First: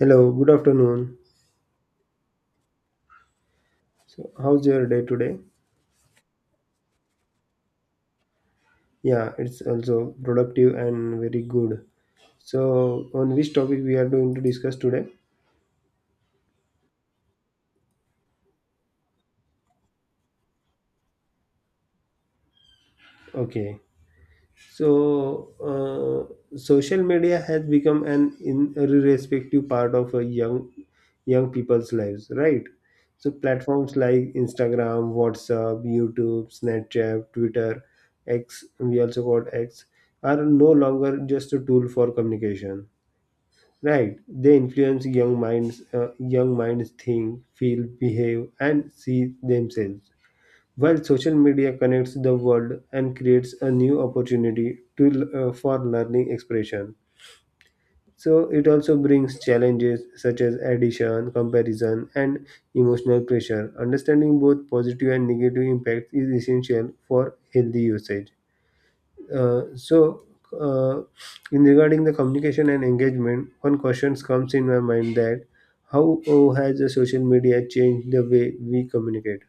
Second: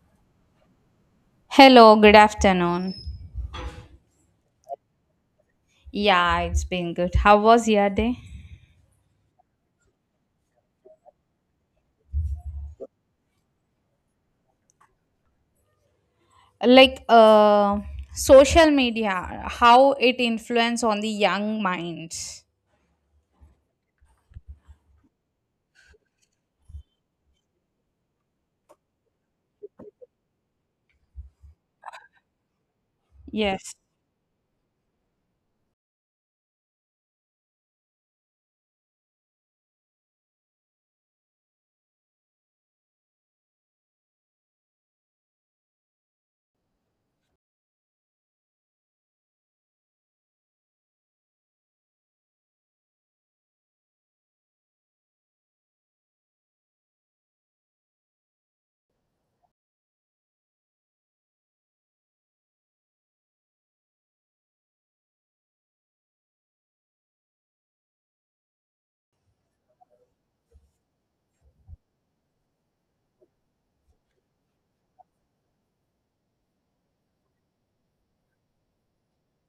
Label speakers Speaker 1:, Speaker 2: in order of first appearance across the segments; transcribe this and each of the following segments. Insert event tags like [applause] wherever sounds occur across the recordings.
Speaker 1: Hello, good afternoon.
Speaker 2: Hello, good afternoon.
Speaker 1: So, how's your day today?
Speaker 2: Yeah, it's been good. How was your day?
Speaker 1: Yeah, it's also productive and very good. So, on which topic we are going to discuss today?
Speaker 2: Like social media, how it influence on the young minds.
Speaker 1: Okay. So, social media has become an irrespective part of a young people's lives, right? So,
Speaker 2: Yes.
Speaker 1: platforms like Instagram, WhatsApp, YouTube, Snapchat, Twitter, X, we also got X, are no longer just a tool for communication. Right. They influence young minds think, feel, behave, and see themselves. While social media connects the world and creates a new opportunity to for learning expression. So it also brings challenges such as addition, comparison, and emotional pressure. Understanding both positive and negative impacts is essential for healthy usage. Uh, so, uh, in regarding the communication and engagement, one question comes in my mind that how has the social media changed the way we communicate?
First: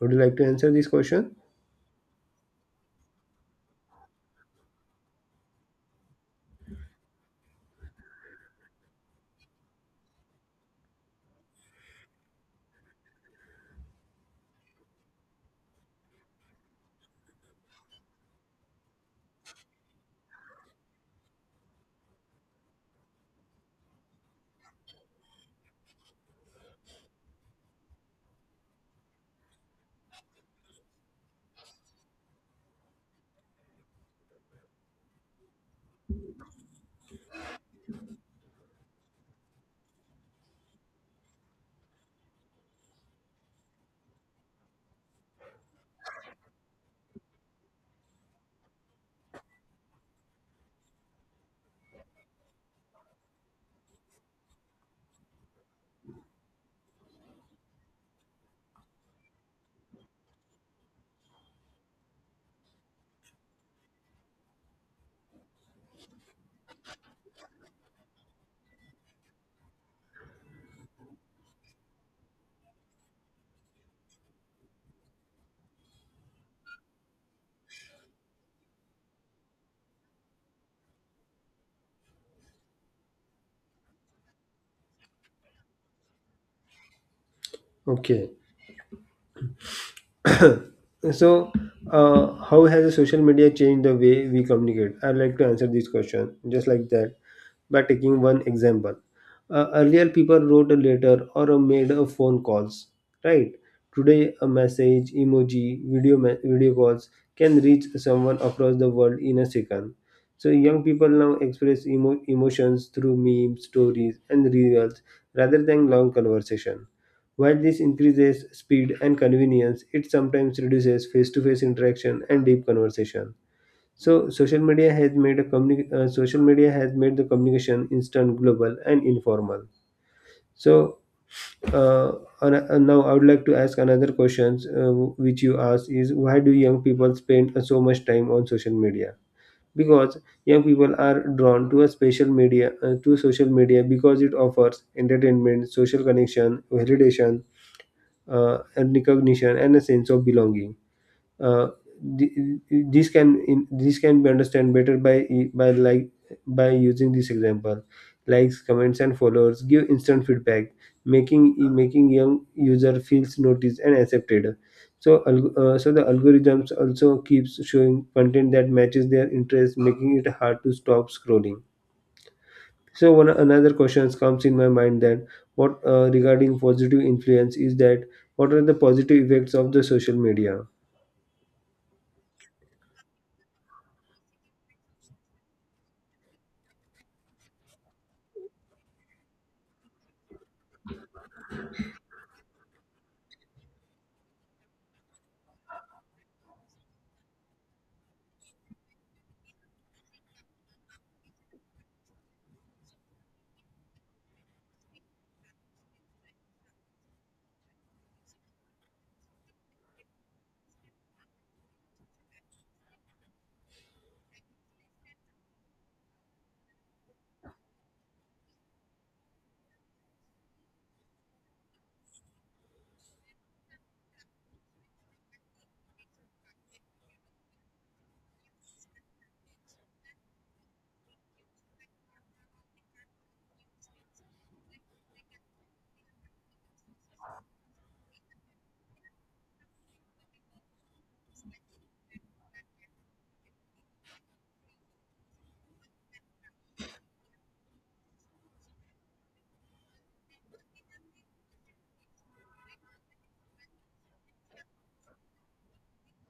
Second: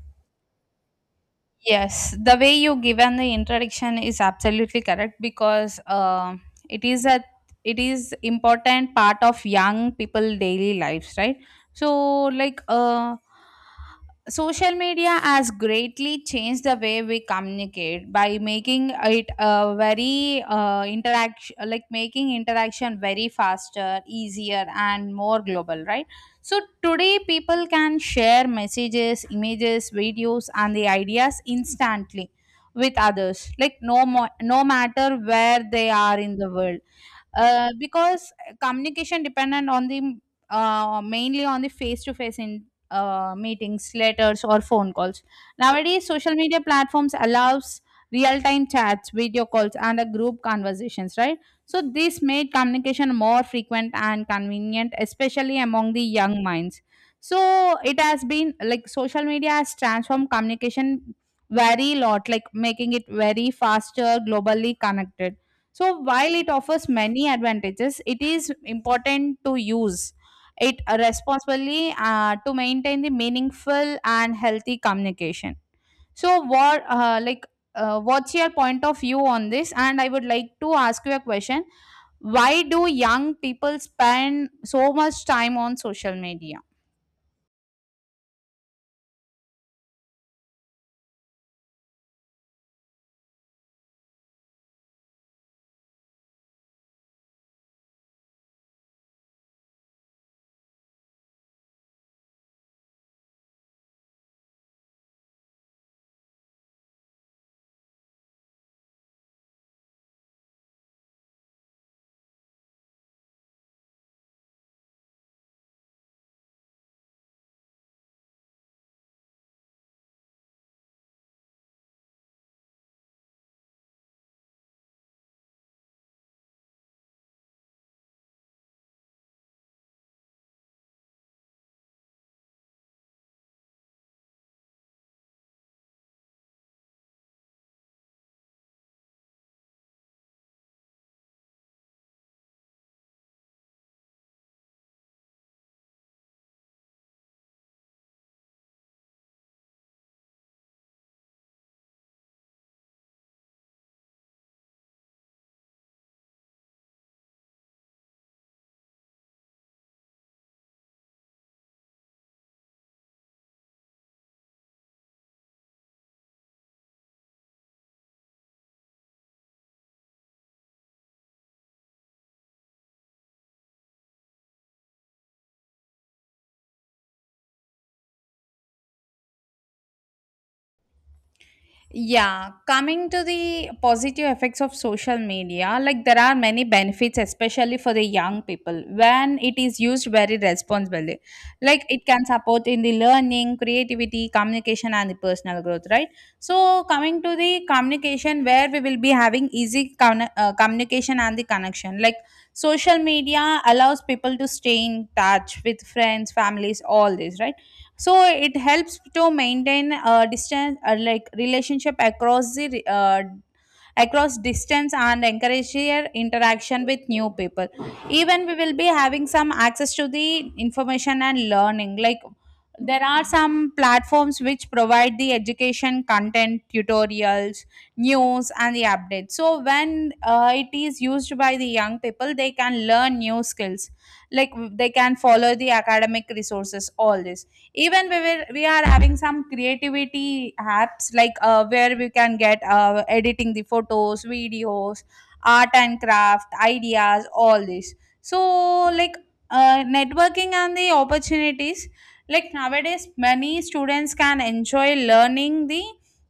Speaker 1: Would you like to answer this question?
Speaker 2: Yes, the way you given the introduction is absolutely correct because it is a it is important part of young people daily lives, right? So like social media has greatly changed the way we communicate by making it a very interaction, like making interaction very faster, easier, and more global, right? So today, people can share messages, images, videos, and the ideas instantly with others, like no matter where they are in the world, because communication dependent on the mainly on the face to face in meetings, letters, or phone calls. Nowadays social media platforms allows real time chats, video calls, and a group conversations, right? So this made communication more frequent and convenient, especially among the young minds. So it has been like social media has transformed communication very lot, like making it very faster, globally connected. So, while it offers many advantages, it is important to use it responsibly to maintain the meaningful and healthy communication. So, what what's your point of view on this? And I would like to ask you a question: why do young people spend so much time on social media?
Speaker 1: Okay. [coughs] [clears throat] So, how has the social media changed the way we communicate? I'd like to answer this question just like that, by taking one example. Earlier people wrote a letter or made a phone calls, right? Today a message, emoji, video calls can reach someone across the world in a second. So young people now express emotions through memes, stories and reels rather than long conversation. While this increases speed and convenience, it sometimes reduces face-to-face interaction and deep conversation. So social media has made a social media has made the communication instant, global, and informal. So uh, now I would like to ask another questions which you asked is, why do young people spend so much time on social media? Because young people are drawn to a special media to social media because it offers entertainment, social connection, validation, and recognition, and a sense of belonging. Uh, the- these can in these can be understood better by by like by using this example. Likes, comments and followers give instant feedback, making making young user feels noticed and accepted. So so the algorithms also keeps showing content that matches their interest, making it hard to stop scrolling. So one another question comes in my mind that what regarding positive influence is that, what are the positive effects of the social media?
Speaker 2: Yeah, coming to the positive effects of social media, like there are many benefits, especially for the young people, when it is used very responsibly. Like it can support in the learning, creativity, communication, and the personal growth, right? So, coming to the communication, where we will be having easy communication and the connection. Like social media allows people to stay in touch with friends, families, all this, right? So it helps to maintain a distance, like relationship across the across distance, and encourage your interaction with new people. Even we will be having some access to the information and learning. Like there are some platforms which provide the education content, tutorials, news, and the updates. So when it is used by the young people, they can learn new skills, like they can follow the academic resources, all this. Even we are having some creativity apps like where we can get editing the photos, videos, art and craft ideas, all this. So like networking and the opportunities, like nowadays many students can enjoy learning the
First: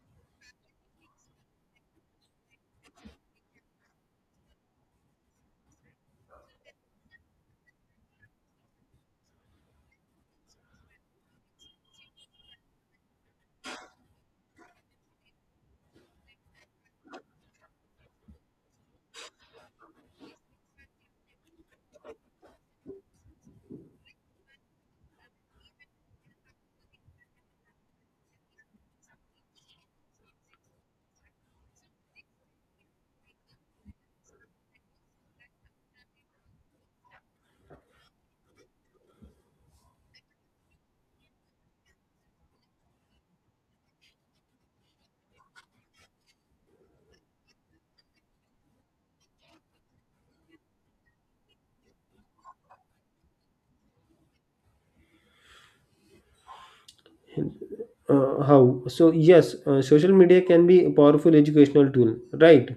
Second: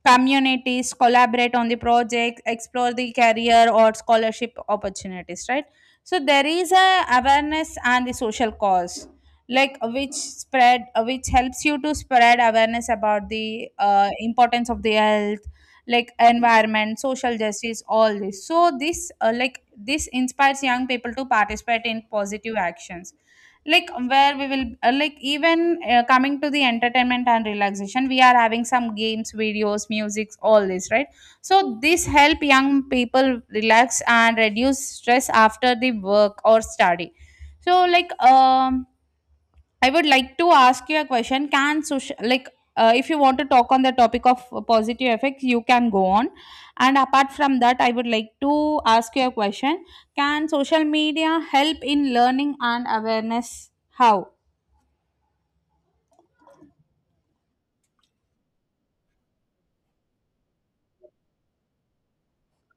Speaker 2: communities, collaborate on the project, explore the career or scholarship opportunities, right? So there is a awareness and the social cause, which spread which helps you to spread awareness about the importance of the health, like environment, social justice, all this. So this inspires young people to participate in positive actions. Like where we will like even Coming to the entertainment and relaxation, we are having some games, videos, musics, all this, right? So this help young people relax and reduce stress after the work or study. So I would like to ask you a question. Can social, if you want to talk on the topic of positive effects, you can go on. And apart from that, I would like to ask you a question. Can social media help in learning and awareness? How?
Speaker 1: How? So yes, social media can be a powerful educational tool, right?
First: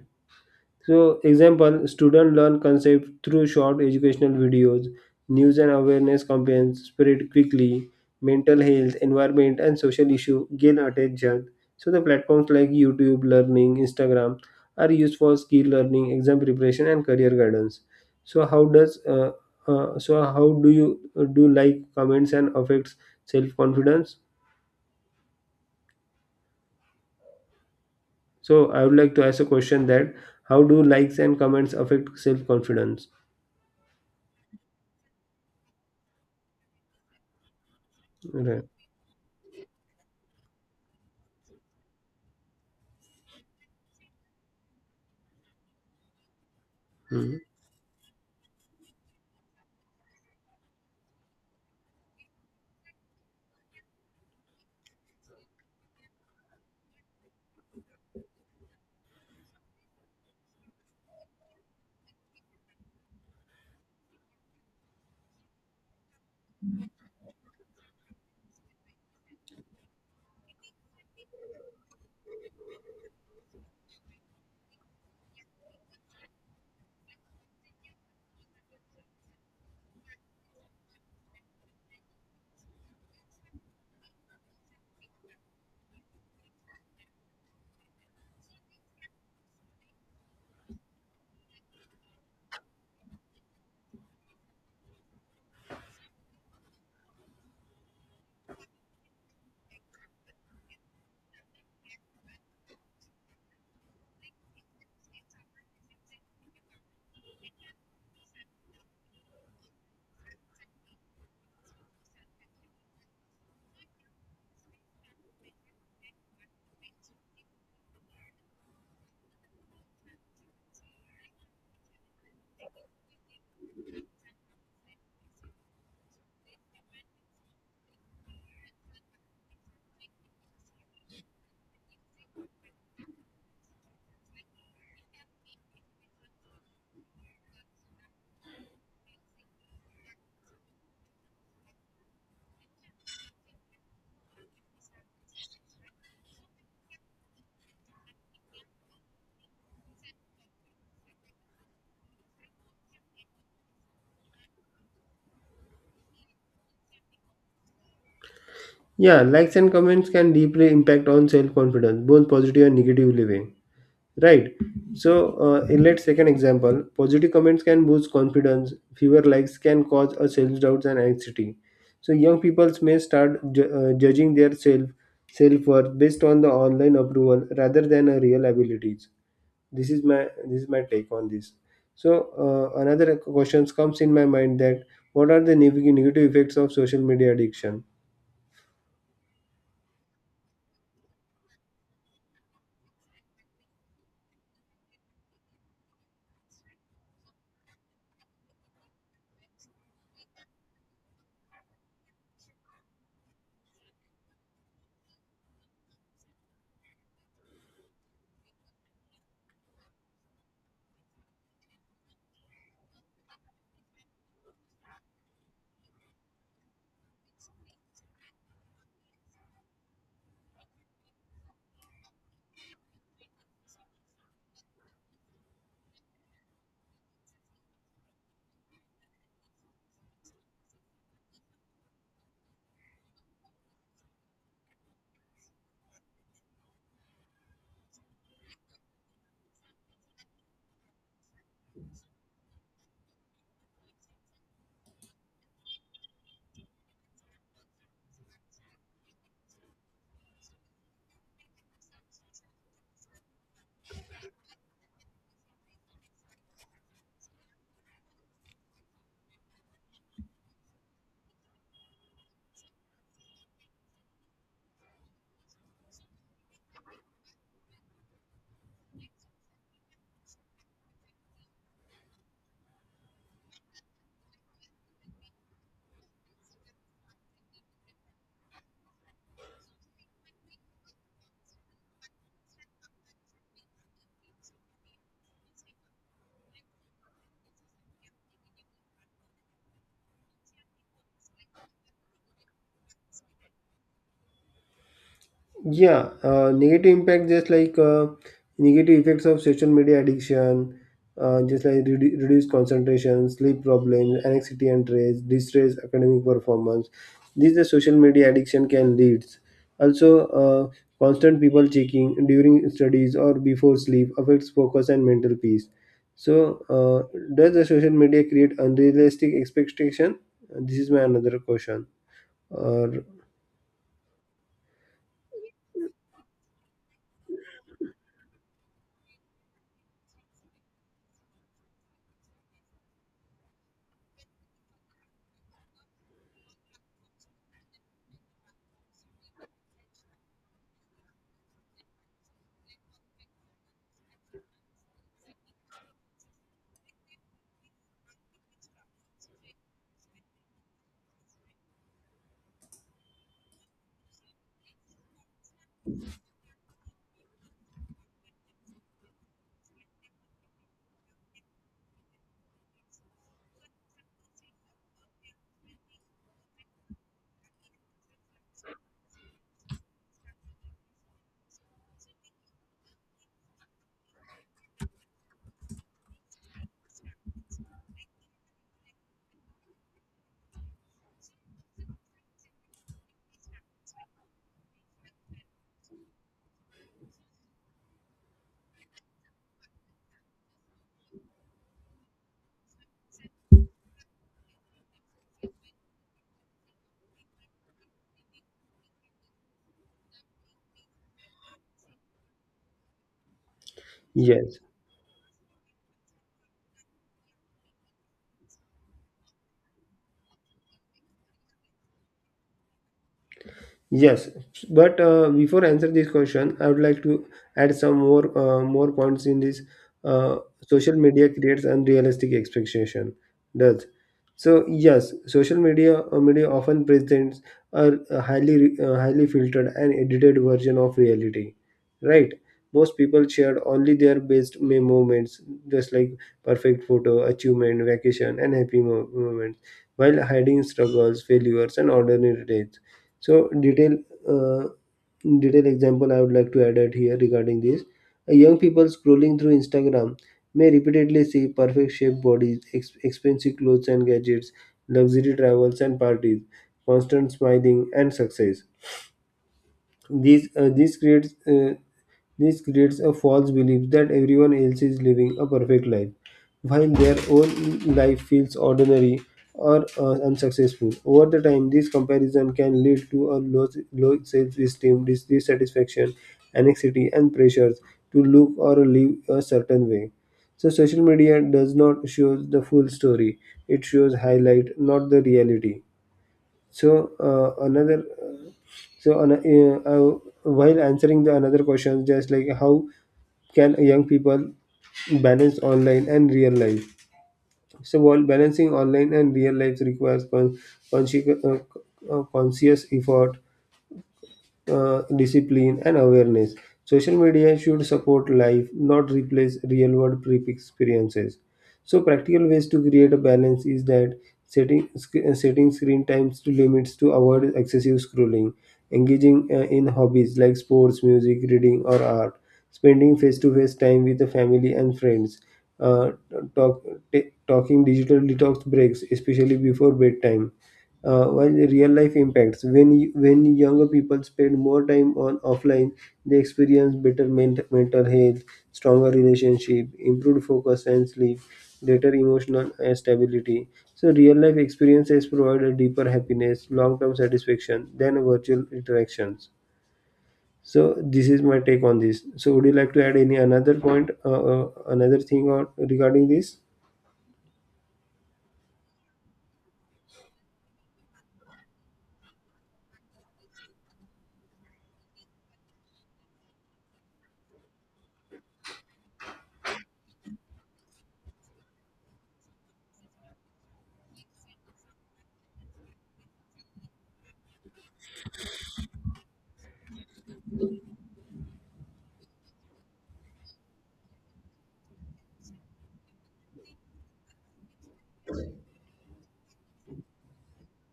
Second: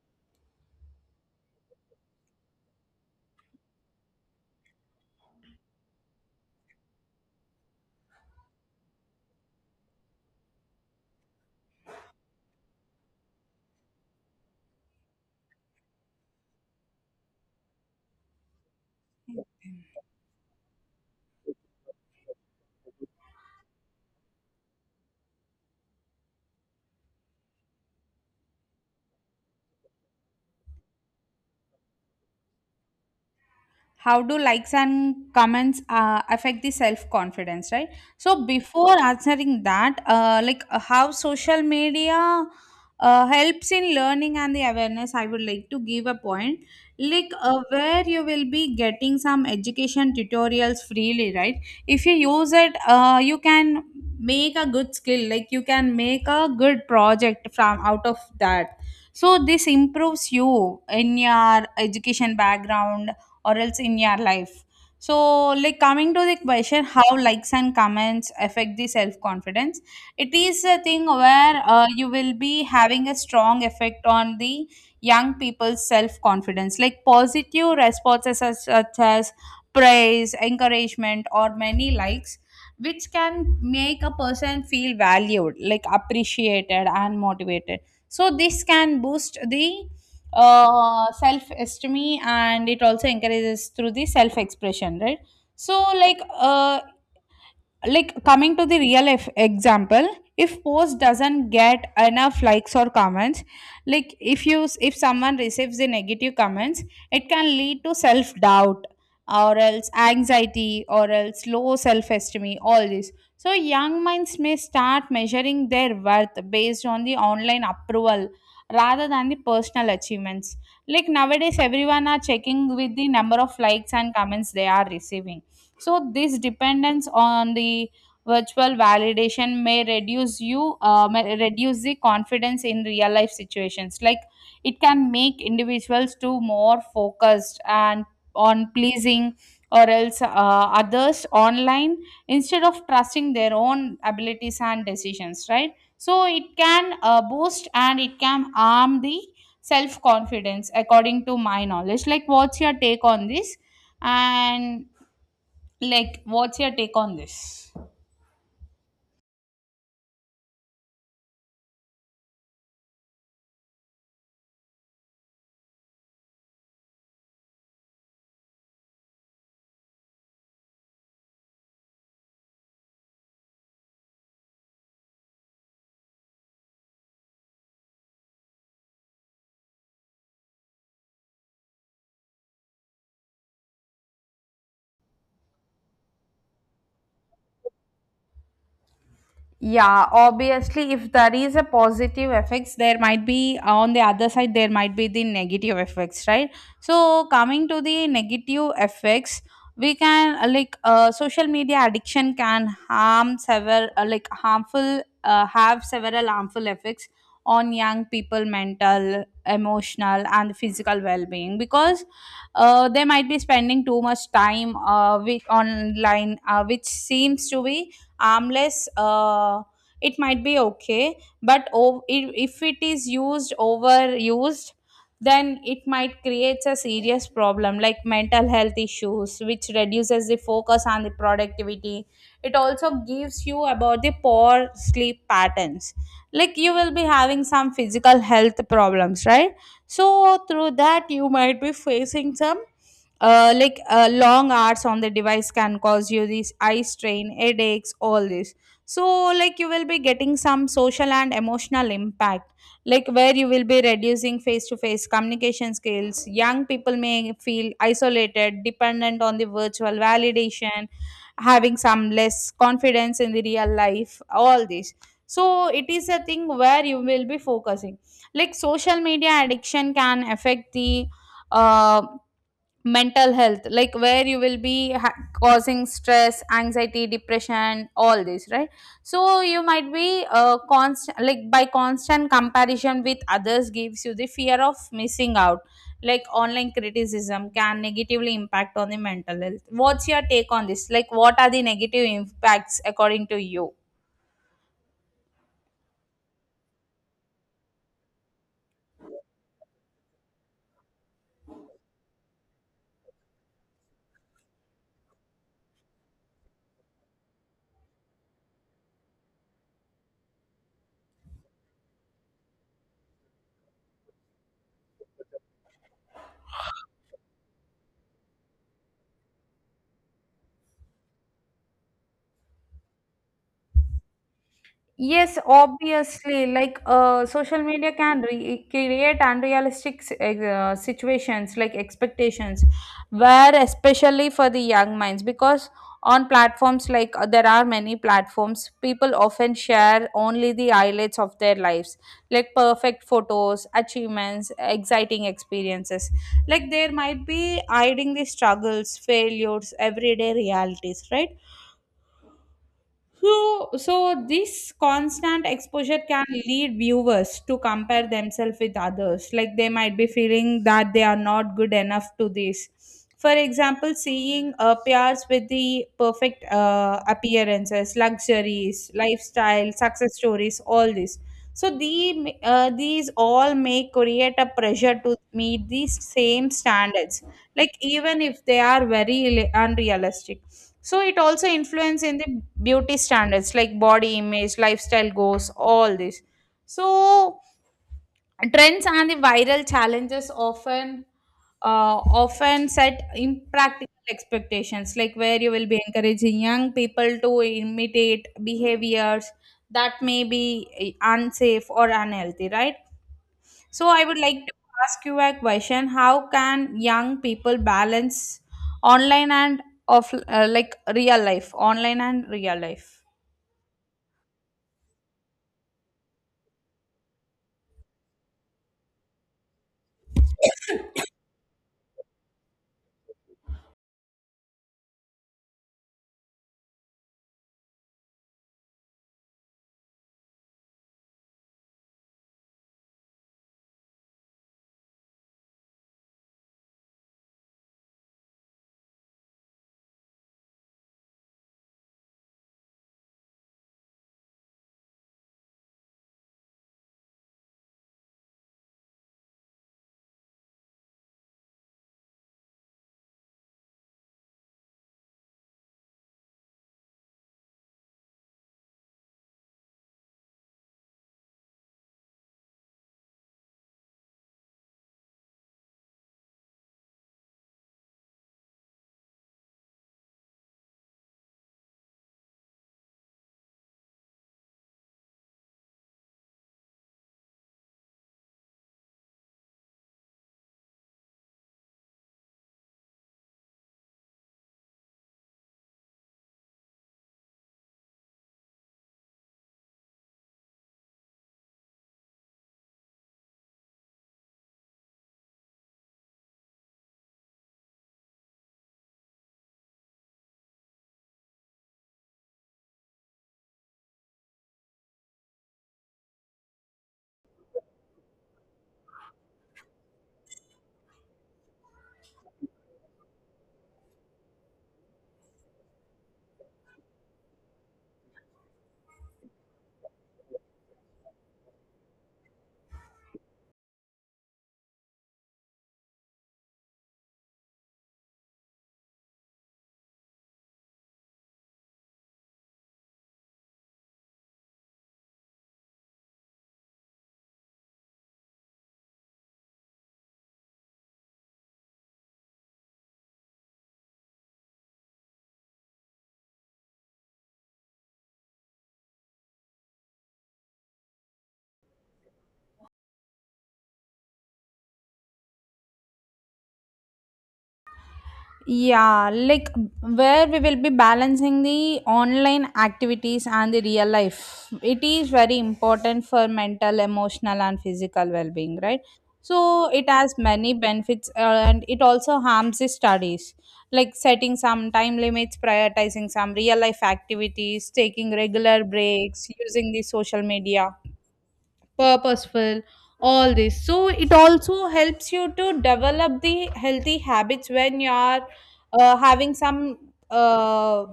Speaker 1: So example, student learn concept through short educational videos, news and awareness campaigns spread quickly, mental health, environment and social issue gain attention. So the platforms like YouTube Learning, Instagram are used for skill learning, exam preparation and career guidance. So how does so how do you do like comments and affects self confidence? So I would like to ask a question that, how do likes and comments affect self confidence?
Speaker 2: How do likes and comments affect the self confidence, right? So
Speaker 1: Right.
Speaker 2: before answering that, how social media helps in learning and the awareness, I would like to give a point, like
Speaker 1: Mhm.
Speaker 2: uh, where you will be getting some education tutorials freely, right? If you use it, you can make a good skill, like you can make a good project from out of that. So this improves you in your education background, or else in your life. So, like coming to the question, how likes and comments affect the self confidence, it is a thing where you will be having a strong effect on the young people's self confidence. Like positive responses such as praise, encouragement, or many likes, which can make a person feel valued, like appreciated and motivated. So this can boost the self esteem, and it also encourages through the self expression, right? So like coming to the real if example, if post doesn't get enough likes or comments, like if someone receives the negative comments, it can lead to self doubt, or else anxiety, or else low self esteem, all this. So young minds may start measuring their worth based on the online approval rather than the personal achievements. Like nowadays everyone are checking with the number of likes and comments they are receiving. So this dependence on the virtual validation may reduce you may reduce the confidence in real life situations. Like it can make individuals to more focused and on pleasing, or else others online, instead of trusting their own abilities and decisions. Right. So it can boost and it can arm the self confidence according to my knowledge. Like what's your take on this? And like, what's your take on this?
Speaker 1: Yeah, likes and comments can deeply impact on self confidence, both positive and negatively way. Right. So in let's take an example. Positive comments can boost confidence. Fewer likes can cause a self doubts and anxiety. So young people may start judging their self worth based on the online approval rather than a real abilities. This is my take on this. So another questions comes in my mind that, what are the negative effects of social media addiction?
Speaker 2: Yeah, obviously, if there is a positive effects, there might be on the other side, there might be the negative effects, right? So, coming to the negative effects, we can like social media addiction can harm several like harmful have several harmful effects on young people mental, emotional, and physical well-being, because they might be spending too much time with online, which seems to be armless. It might be okay, but if it is used overused, then it might create a serious problem, like mental health issues, which reduces the focus and the productivity. It also gives you about the poor sleep patterns, like you will be having some physical health problems, right? So through that you might be facing some, long hours on the device can cause you this eye strain, headaches, all this. So like you will be getting some social and emotional impact, like where you will be reducing face to face communication skills. Young people may feel isolated, dependent on the virtual validation, having some less confidence in the real life, all this. So it is a thing where you will be focusing, like social media addiction can affect the uh, mental health, like where you will be causing stress, anxiety, depression, all this, right? So you might be constant like by constant comparison with others gives you the fear of missing out. Like online criticism can negatively impact on the mental health. What's your take on this? Like what are the negative impacts according to you?
Speaker 1: Yeah, negative impact just like negative effects of social media addiction, just like reduced concentration, sleep problems, anxiety and stress, distress, academic performance. These the social media addiction can lead. Also, constant people checking during studies or before sleep affects focus and mental peace. So, does the social media create unrealistic expectation? This is my another question. Or
Speaker 2: Yes, obviously, social media can create unrealistic situations, like expectations, where especially for the young minds, because on platforms like, there are many platforms, people often share only the highlights of their lives, like perfect photos, achievements, exciting experiences. Like there might be hiding the struggles, failures, everyday realities, right? So this constant exposure can lead viewers to compare themselves with others. Like they might be feeling that they are not good enough to this. For example, seeing peers with the perfect appearances, luxuries, lifestyle, success stories, all this. So these all may create a pressure to meet these same standards, like even if they are very unrealistic. So it also influence in the beauty standards, like body image, lifestyle goals, all this. So trends and the viral challenges often set impractical expectations, like where you will be encouraging young people to imitate behaviors that may be unsafe or unhealthy, right? So I would like to
Speaker 1: yes.
Speaker 2: ask you a question. How can young people balance online and off like real life, online and real life?
Speaker 1: Yes, but before answer this question, I would like to add some more more points in this. Social media creates unrealistic expectation. Does so? Yes, social media media often presents a highly highly filtered and edited version of reality. Right? Most people shared only their best moments, just like perfect photo, achievement, vacation, and happy moments, while hiding struggles, failures, and ordinary days. So detail, uh, detail example I would like to add at here regarding this. A young people scrolling through Instagram may repeatedly see perfect shaped bodies, expensive clothes and gadgets, luxury travels and parties, constant smiling and success. These this creates a false belief that everyone else is living a perfect life, while their own life feels ordinary or unsuccessful. Over the time, this comparison can lead to a low self-esteem, dissatisfaction, anxiety, and pressures to look or live a certain way. So, social media does not show the full story; it shows highlight, not the reality. So so an, uh, uh, while answering the another question, just like, how can young people balance online and real life? So while balancing online and real life requires consci- uh, conscious effort, discipline, and awareness. Social media should support life, not replace real world trip experiences. So, practical ways to create a balance is that setting, setting screen times to limits to avoid excessive scrolling, engaging in hobbies like sports, music, reading, or art, spending face to face time with the family and friends. Uh, talk, talking digital detox breaks, especially before bedtime, while the real life impacts when when younger people spend more time on offline, they experience better mental health, stronger relationship, improved focus and sleep, greater emotional stability. So real life experiences provide a deeper happiness long term satisfaction than virtual interactions. So this is my take on this. So would you like to add any another point another thing or regarding this?
Speaker 2: Yeah, like where we will be balancing the online activities and the real life, it is very important for mental, emotional, and physical well being, right? So it has many benefits, and it also harms the studies, like setting some time limits, prioritizing some real life activities, taking regular breaks, using the social media purposeful, all this. So it also helps you to develop the healthy habits when you are having some uh,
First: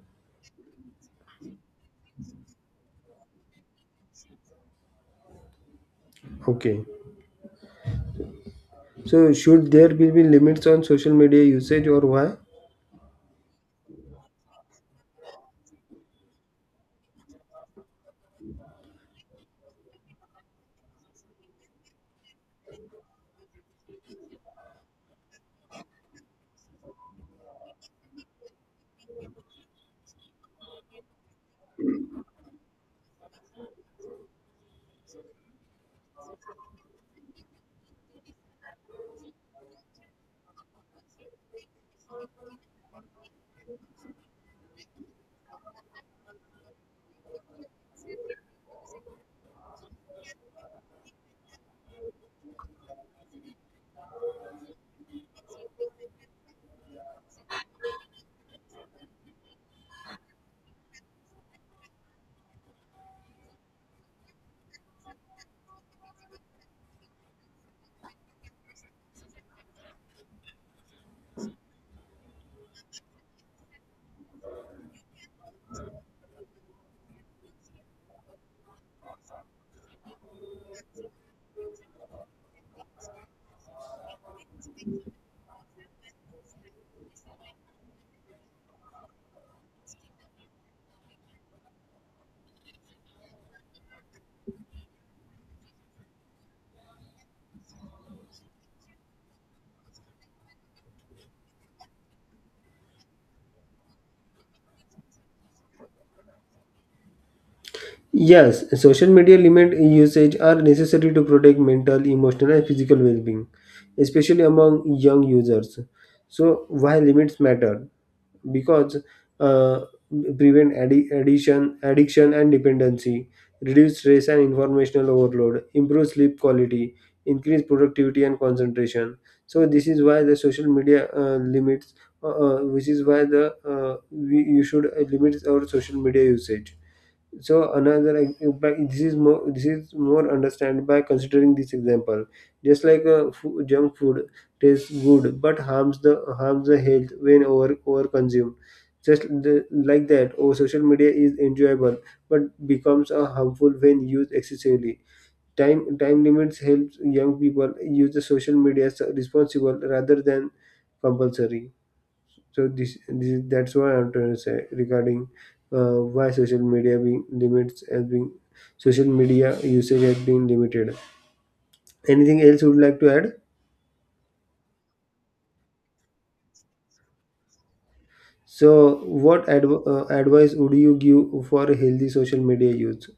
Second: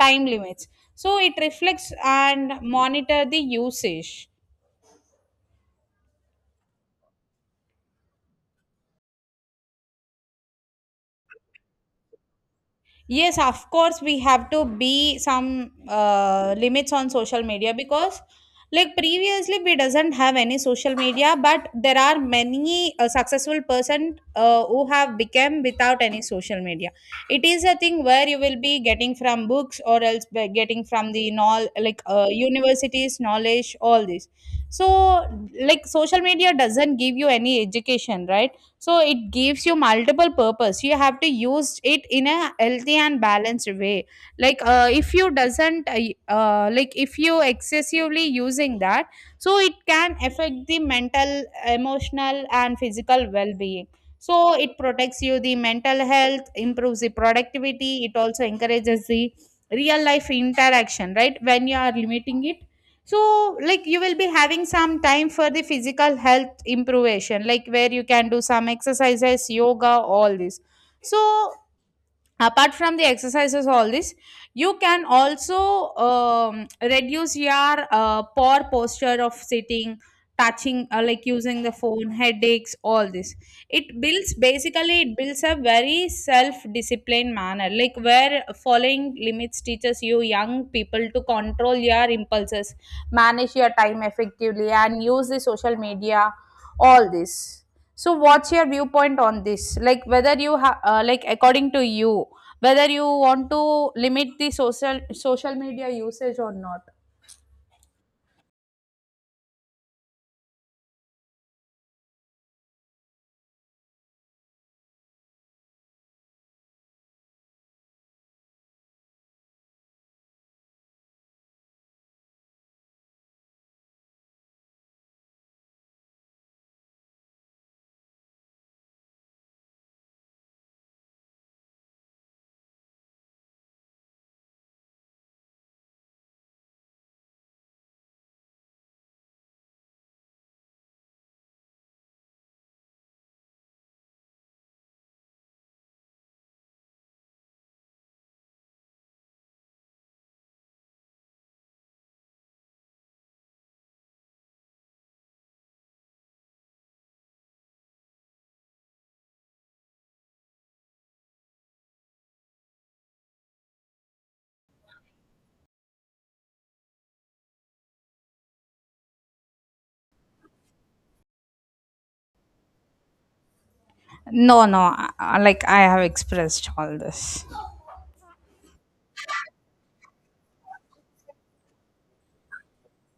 Speaker 2: time limits. So it reflects and monitor the usage.
Speaker 1: Okay. So should there be limits on social media usage or why?
Speaker 2: Yes, of course, we have to be some limits on social media, because like previously, we doesn't have any social media, but there are many successful person who have become without any social media. It is a thing where you will be getting from books, or else by getting from the knowl like universities knowledge, all this. So, like social media doesn't give you any education, right? So it gives you multiple purpose. You have to use it in a healthy and balanced way. Like if you doesn't like if you excessively using that, so it can affect the mental, emotional, and physical well-being. So it protects you the mental health, improves the productivity, it also encourages the real life interaction, right, when you are limiting it. So like you will be having some time for the physical health improvement, like where you can do some exercises, yoga, all this. So apart from the exercises, all this, you can also reduce your poor posture of sitting, touching, like using the phone, headaches, all this. It builds basically it builds a very self disciplined manner, like where following limits teaches you young people to control your impulses, manage your time effectively, and use the social media, all this. So what's your viewpoint on this, like whether you like according to you, whether you want to limit the social media usage or not.
Speaker 1: Yes, social media limit usage are necessary to protect mental, emotional, and physical well being, especially among young users. So, why limits matter? Because uh, prevent addiction addiction and dependency, reduce stress and informational overload, improve sleep quality, increase productivity and concentration. So, this is why the social media limits, which is why the we, you should limit our social media usage. So another but this is more, this is more understand by considering this example. Just like junk food tastes good but harms the health when over consumed. Just the, like that, or social media is enjoyable but becomes a harmful when used excessively. Time limits helps young people use the social media responsible rather than compulsory. So this that's what I want to say regarding why social media being limits has been, social media usage has been limited. Anything else you would like to add?
Speaker 2: No, no, like I have expressed all this.
Speaker 1: So what advice would you give for a healthy social media use?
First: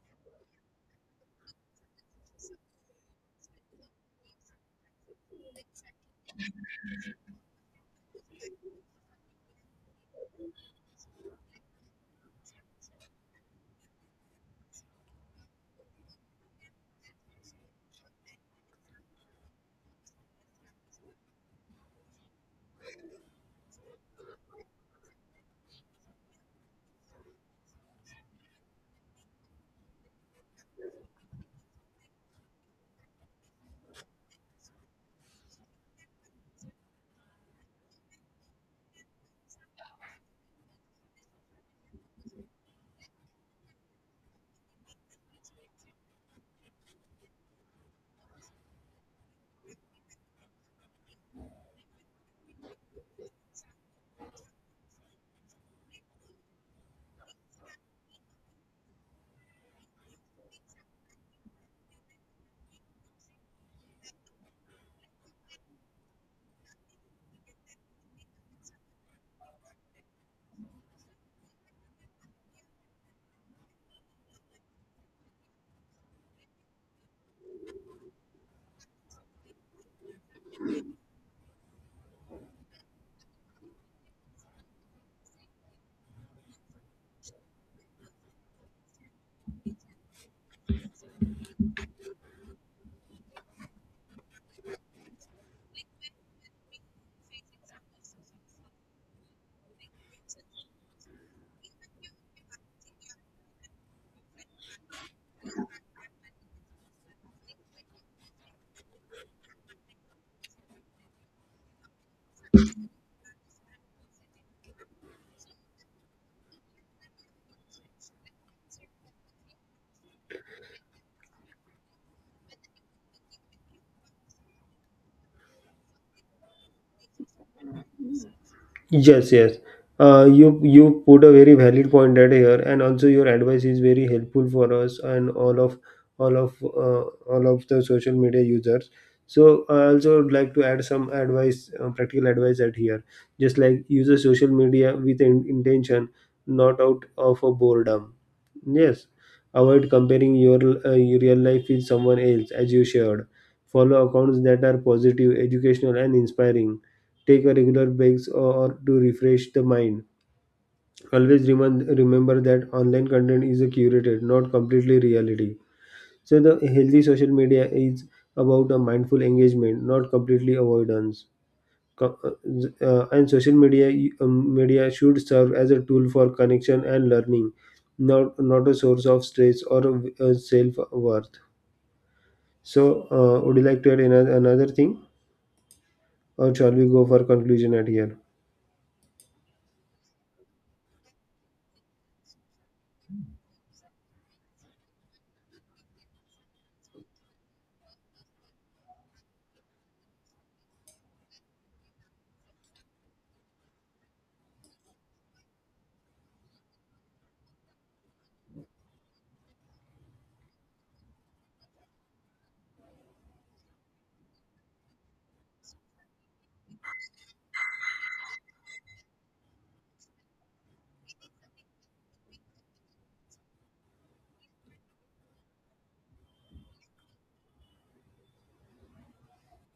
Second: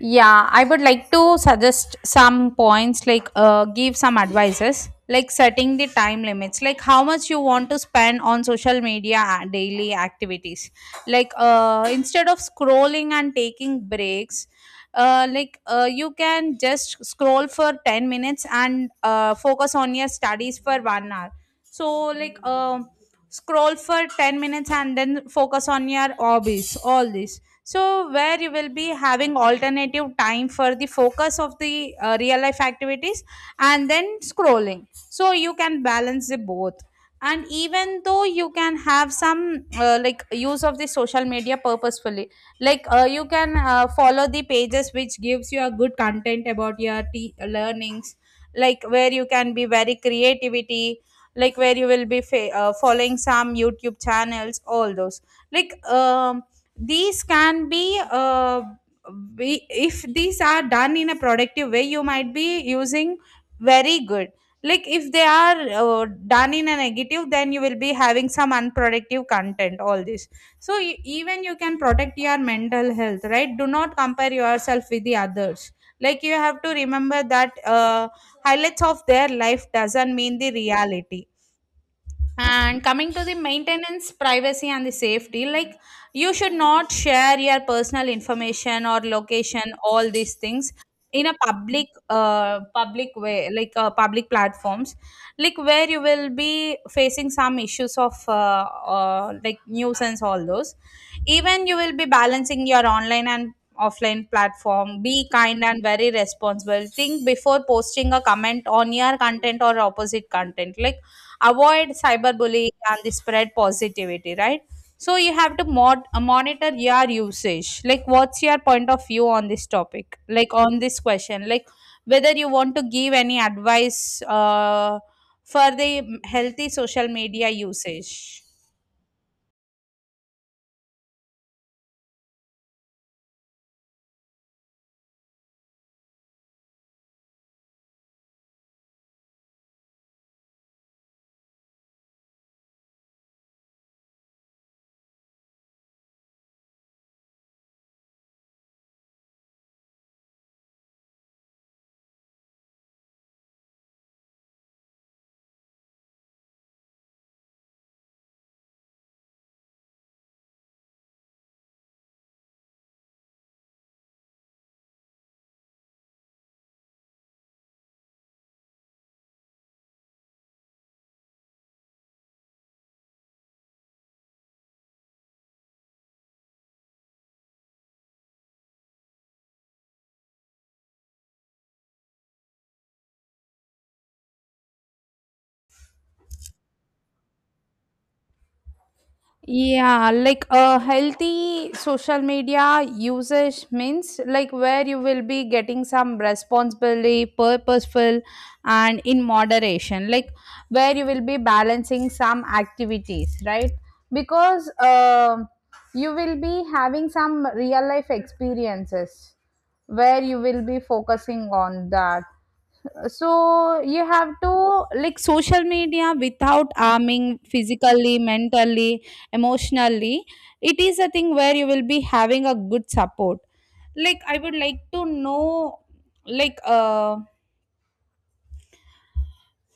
Speaker 2: Yeah, I would like to suggest some points, like give some advices, like setting the time limits, like how much you want to spend on social media daily activities. Like instead of scrolling and taking breaks, like you can just scroll for 10 minutes and focus on your studies for 1 hour. So like scroll for 10 minutes and then focus on your hobbies, all this, so where you will be having alternative time for the focus of the real life activities and then scrolling. So you can balance the both. And even though you can have some like use of the social media purposefully. Like you can follow the pages which gives you a good content about your learnings, like where you can be very creativity, like where you will be following some youtube channels, all those. Like these can be if these are done in a productive way, you might be using very good. Like if they are done in a negative, then you will be having some unproductive content, all this. So even you can protect your mental health, right? Do not compare yourself with the others. Like you have to remember that highlights of their life doesn't mean the reality. And coming to the maintenance, privacy, and the safety, like you should not share your personal information or location, all these things, in a public, public way, like public platforms, like where you will be facing some issues of like nuisance, all those. Even you will be balancing your online and offline platform. Be kind and very responsible. Think before posting a comment on your content or opposite content, like avoid cyberbullying and the spread positivity, right? So you have to monitor your usage. Like, what's your point of view on this topic? Like, on this question, like whether you want to give any advice for the healthy social media usage.
Speaker 1: Yes, yes. You you put a very valid point at here, and also your advice is very helpful for us and all of uh, all of the social media users. So I also would like to add some advice, practical advice at here. Just like use the social media with intention, not out of a boredom. Yes, avoid comparing your real life with someone else, as you shared. Follow accounts that are positive, educational, and inspiring, take a regular breaks or to refresh the mind. Always remember that online content is a curated, not completely reality. So the healthy social media is about a mindful engagement, not completely avoidance. And social media media should serve as a tool for connection and learning, not a source of stress or self worth. So, would you like to add another thing, or shall we go for conclusion at here?
Speaker 2: Yeah, like a healthy social media usage means like where you will be getting some responsibly, purposeful, and in moderation, like where you will be balancing some activities, right? Because you will be having some real life experiences where you will be focusing on that. So you have to like social media without harming physically, mentally, emotionally. It is a thing where you will be having a good support. Like I would like to know, like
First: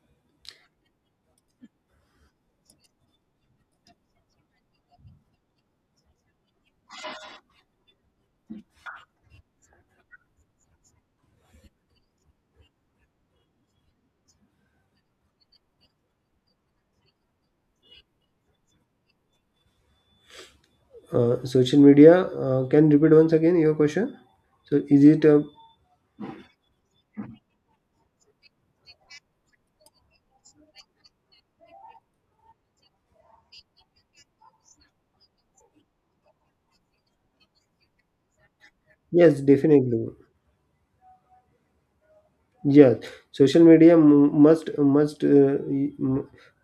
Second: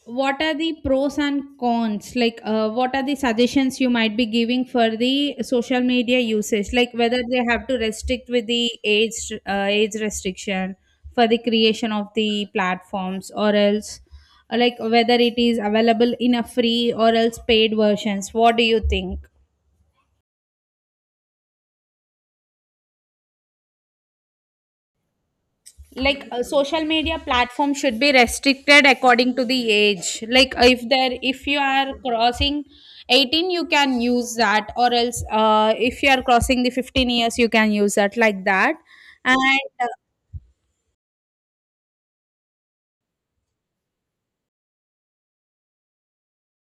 Speaker 2: what are the pros and cons, like what are the suggestions you might be giving for the social media usage, like whether they have to restrict with the age, age restriction for the creation of the platforms, or else like whether it is available in a free or else paid versions. What do you think?
Speaker 1: Social media, can repeat once again your question? So is it,
Speaker 2: Like social media platform should be restricted according to the age. Like if there if you are crossing 18 you can use that, or else if you are crossing the 15 years you can use that, like that.
Speaker 1: yes,
Speaker 2: And
Speaker 1: definitely. Yes, social media mu- must must uh, y-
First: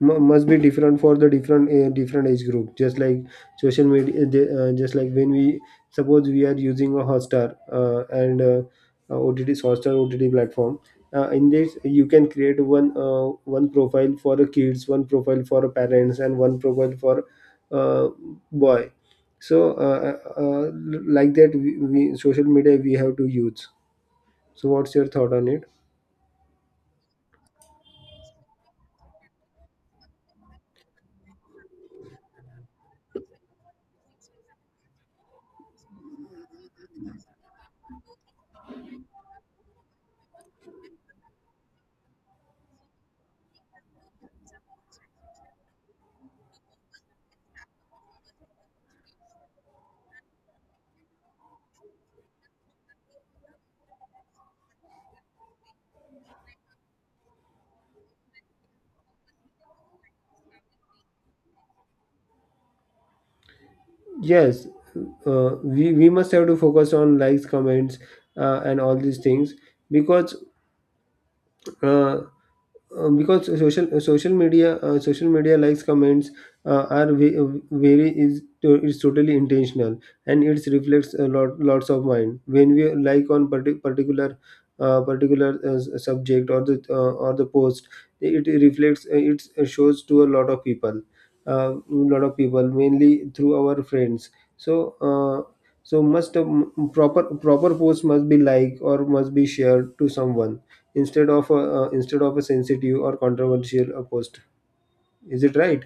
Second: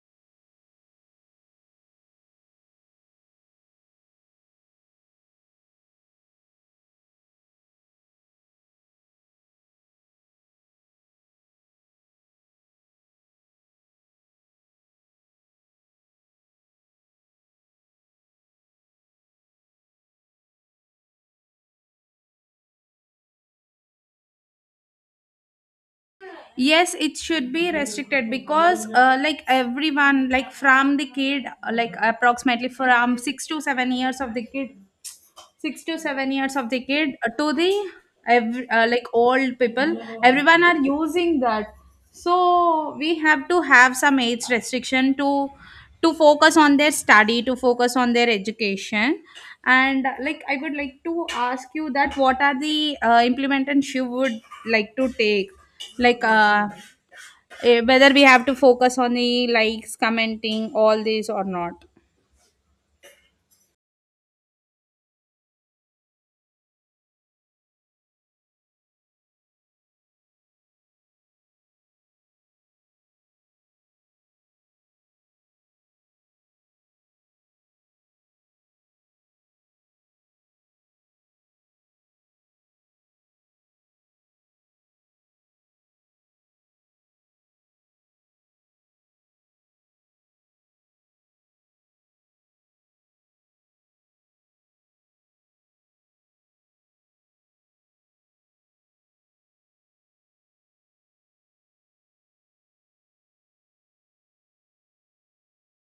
Speaker 1: mu- must be different for the different age group. Just like social media, just like when we suppose we are using a Hotstar and OTT Hotstar OTT platform. In this, you can create one profile for the kids, one profile for parents, and one profile for uh, boy. So like that, we social media we have to use. So what's your thought on it?
Speaker 2: yes, it should be restricted, because like everyone, like from the kid, like approximately from 6 to 7 years of the kid, 6 to 7 years of the kid to the like old people, everyone are using that. So we have to have some age restriction to focus on their study, to focus on their education. And like I would like to ask you that what are the implementations you would like to take, like whether we have to focus on the likes, commenting, all these or not.
Speaker 1: Yes, we must have to focus on likes, comments, and all these things because uh, because social media likes comments uh, are ve- uh, very is is totally intentional and it reflects a lot lots of mind when we like on particular subject or the post. It reflects it shows to a lot of people, uh, lot of people mainly through our friends. So uh, so must proper post must be like or must be shared to someone instead of a sensitive or controversial post, is it right?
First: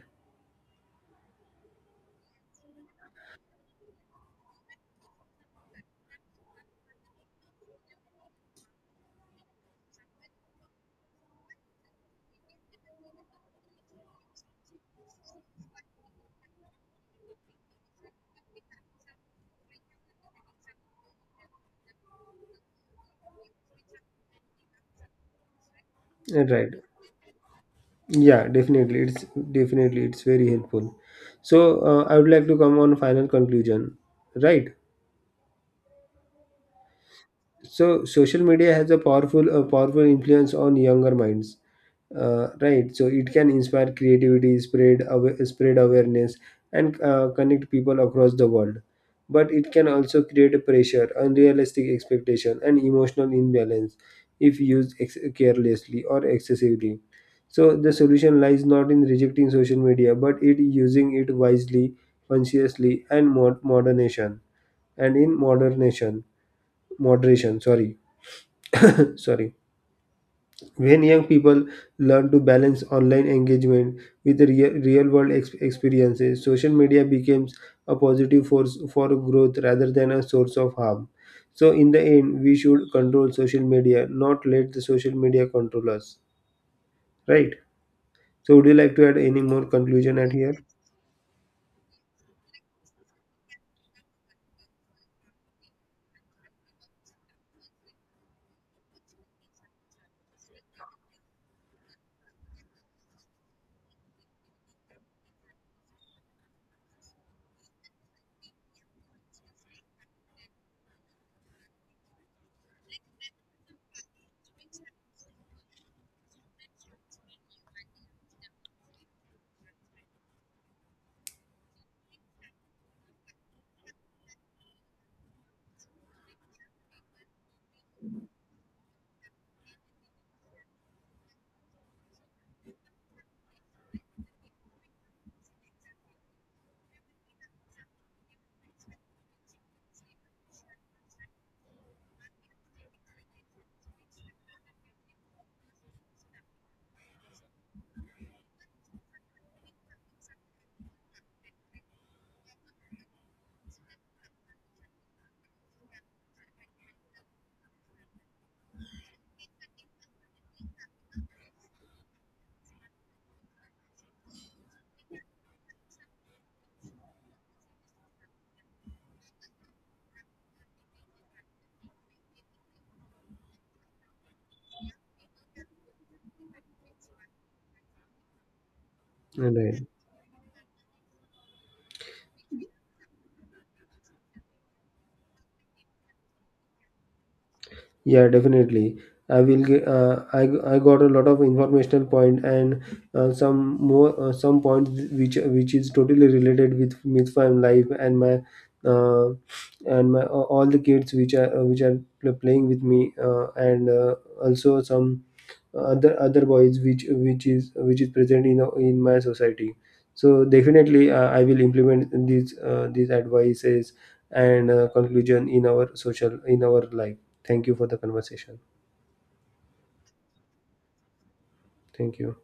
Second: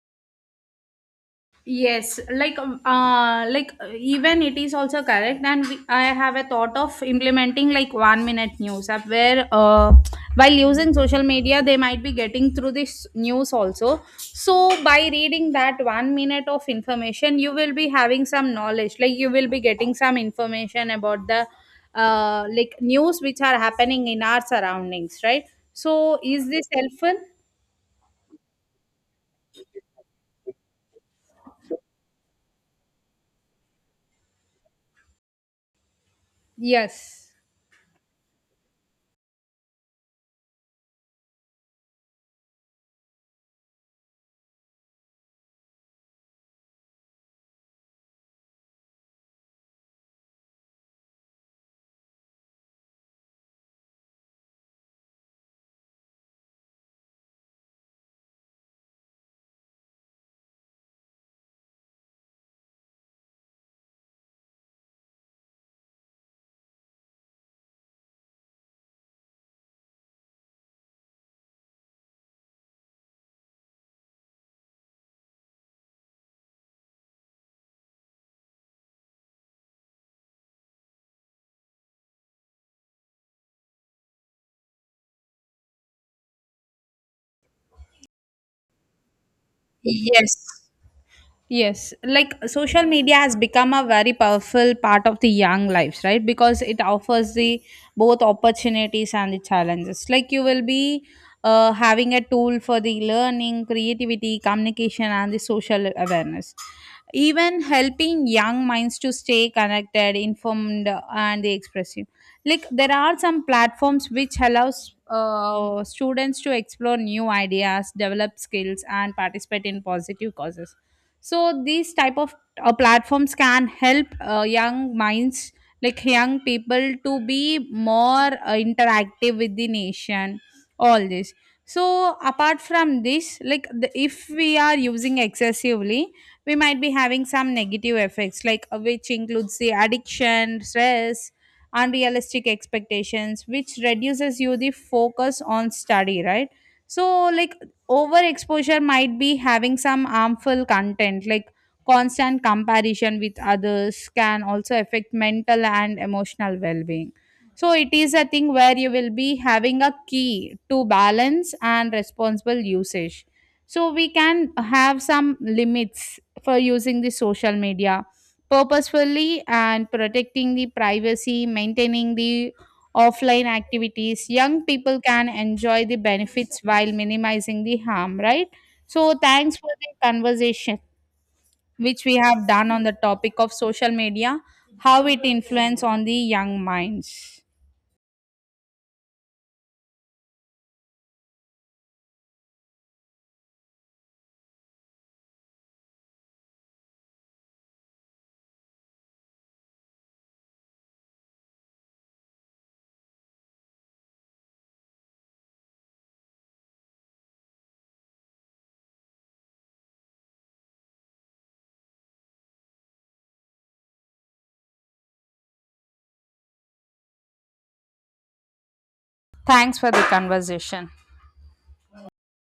Speaker 2: Yes, like even it is also correct, and I have a thought of implementing like 1 minute news app where while using social media they might be getting through this news also. So by reading that 1 minute of information, you will be having some knowledge. Like you will be getting some information about the like news which are happening in our surroundings, right? So is this
Speaker 1: Right.
Speaker 2: helpful?
Speaker 1: Yeah, definitely it's, definitely it's very helpful. So I would like to come on final conclusion, right?
Speaker 2: Yes.
Speaker 1: So social media has a powerful influence on younger minds, right? So it can inspire creativity, spread awareness, and connect people across the world. But it can also create a pressure, unrealistic expectation and emotional imbalance if used carelessly or excessively. So the solution lies not in rejecting social media but it using it wisely, consciously and in moderation, moderation. Sorry. When young people learn to balance online engagement with real world experiences, social media becomes a positive force for growth rather than a source of harm. So in the end, we should control social media, not let the social media control us, right? So would you like to add any more conclusion at
Speaker 2: Yes.
Speaker 1: here?
Speaker 2: Yes, like social media has become a very powerful part of the young lives, right? Because it offers the both opportunities and the challenges. Like you will be having a tool for the learning, creativity, communication, and the social awareness. Even helping young minds to stay connected, informed, and expressive. Like there are some platforms which allows students to explore new ideas, develop skills, and participate in positive causes. So these type of platforms can help young minds, like young people to be more interactive with the nation, all this. So apart from this, like the, if we are using excessively, we might be having some negative effects, like which includes the addiction, stress, unrealistic expectations, which reduces you the focus on study, right? So like overexposure might be having some harmful content, like constant comparison with others can also affect mental and emotional well-being. So it is a thing where you will be having a key to balance and responsible usage. So we can have some limits for using the social media purposefully, and protecting the privacy, maintaining the offline activities, young people can enjoy the benefits while minimizing the harm, right? So thanks for the
Speaker 1: Right.
Speaker 2: conversation which we have done on the topic of social media, how it influence on the young minds.
Speaker 1: Yeah, definitely. I will get. I got a lot of informational point and some points which is totally related with my life and my uh, and my all the kids which are playing with me and also some other boys, which which is present in my society. So definitely I will implement these advices and conclusion in our life. Thank you for the conversation.
Speaker 2: Thanks for the conversation.
Speaker 1: Thank you.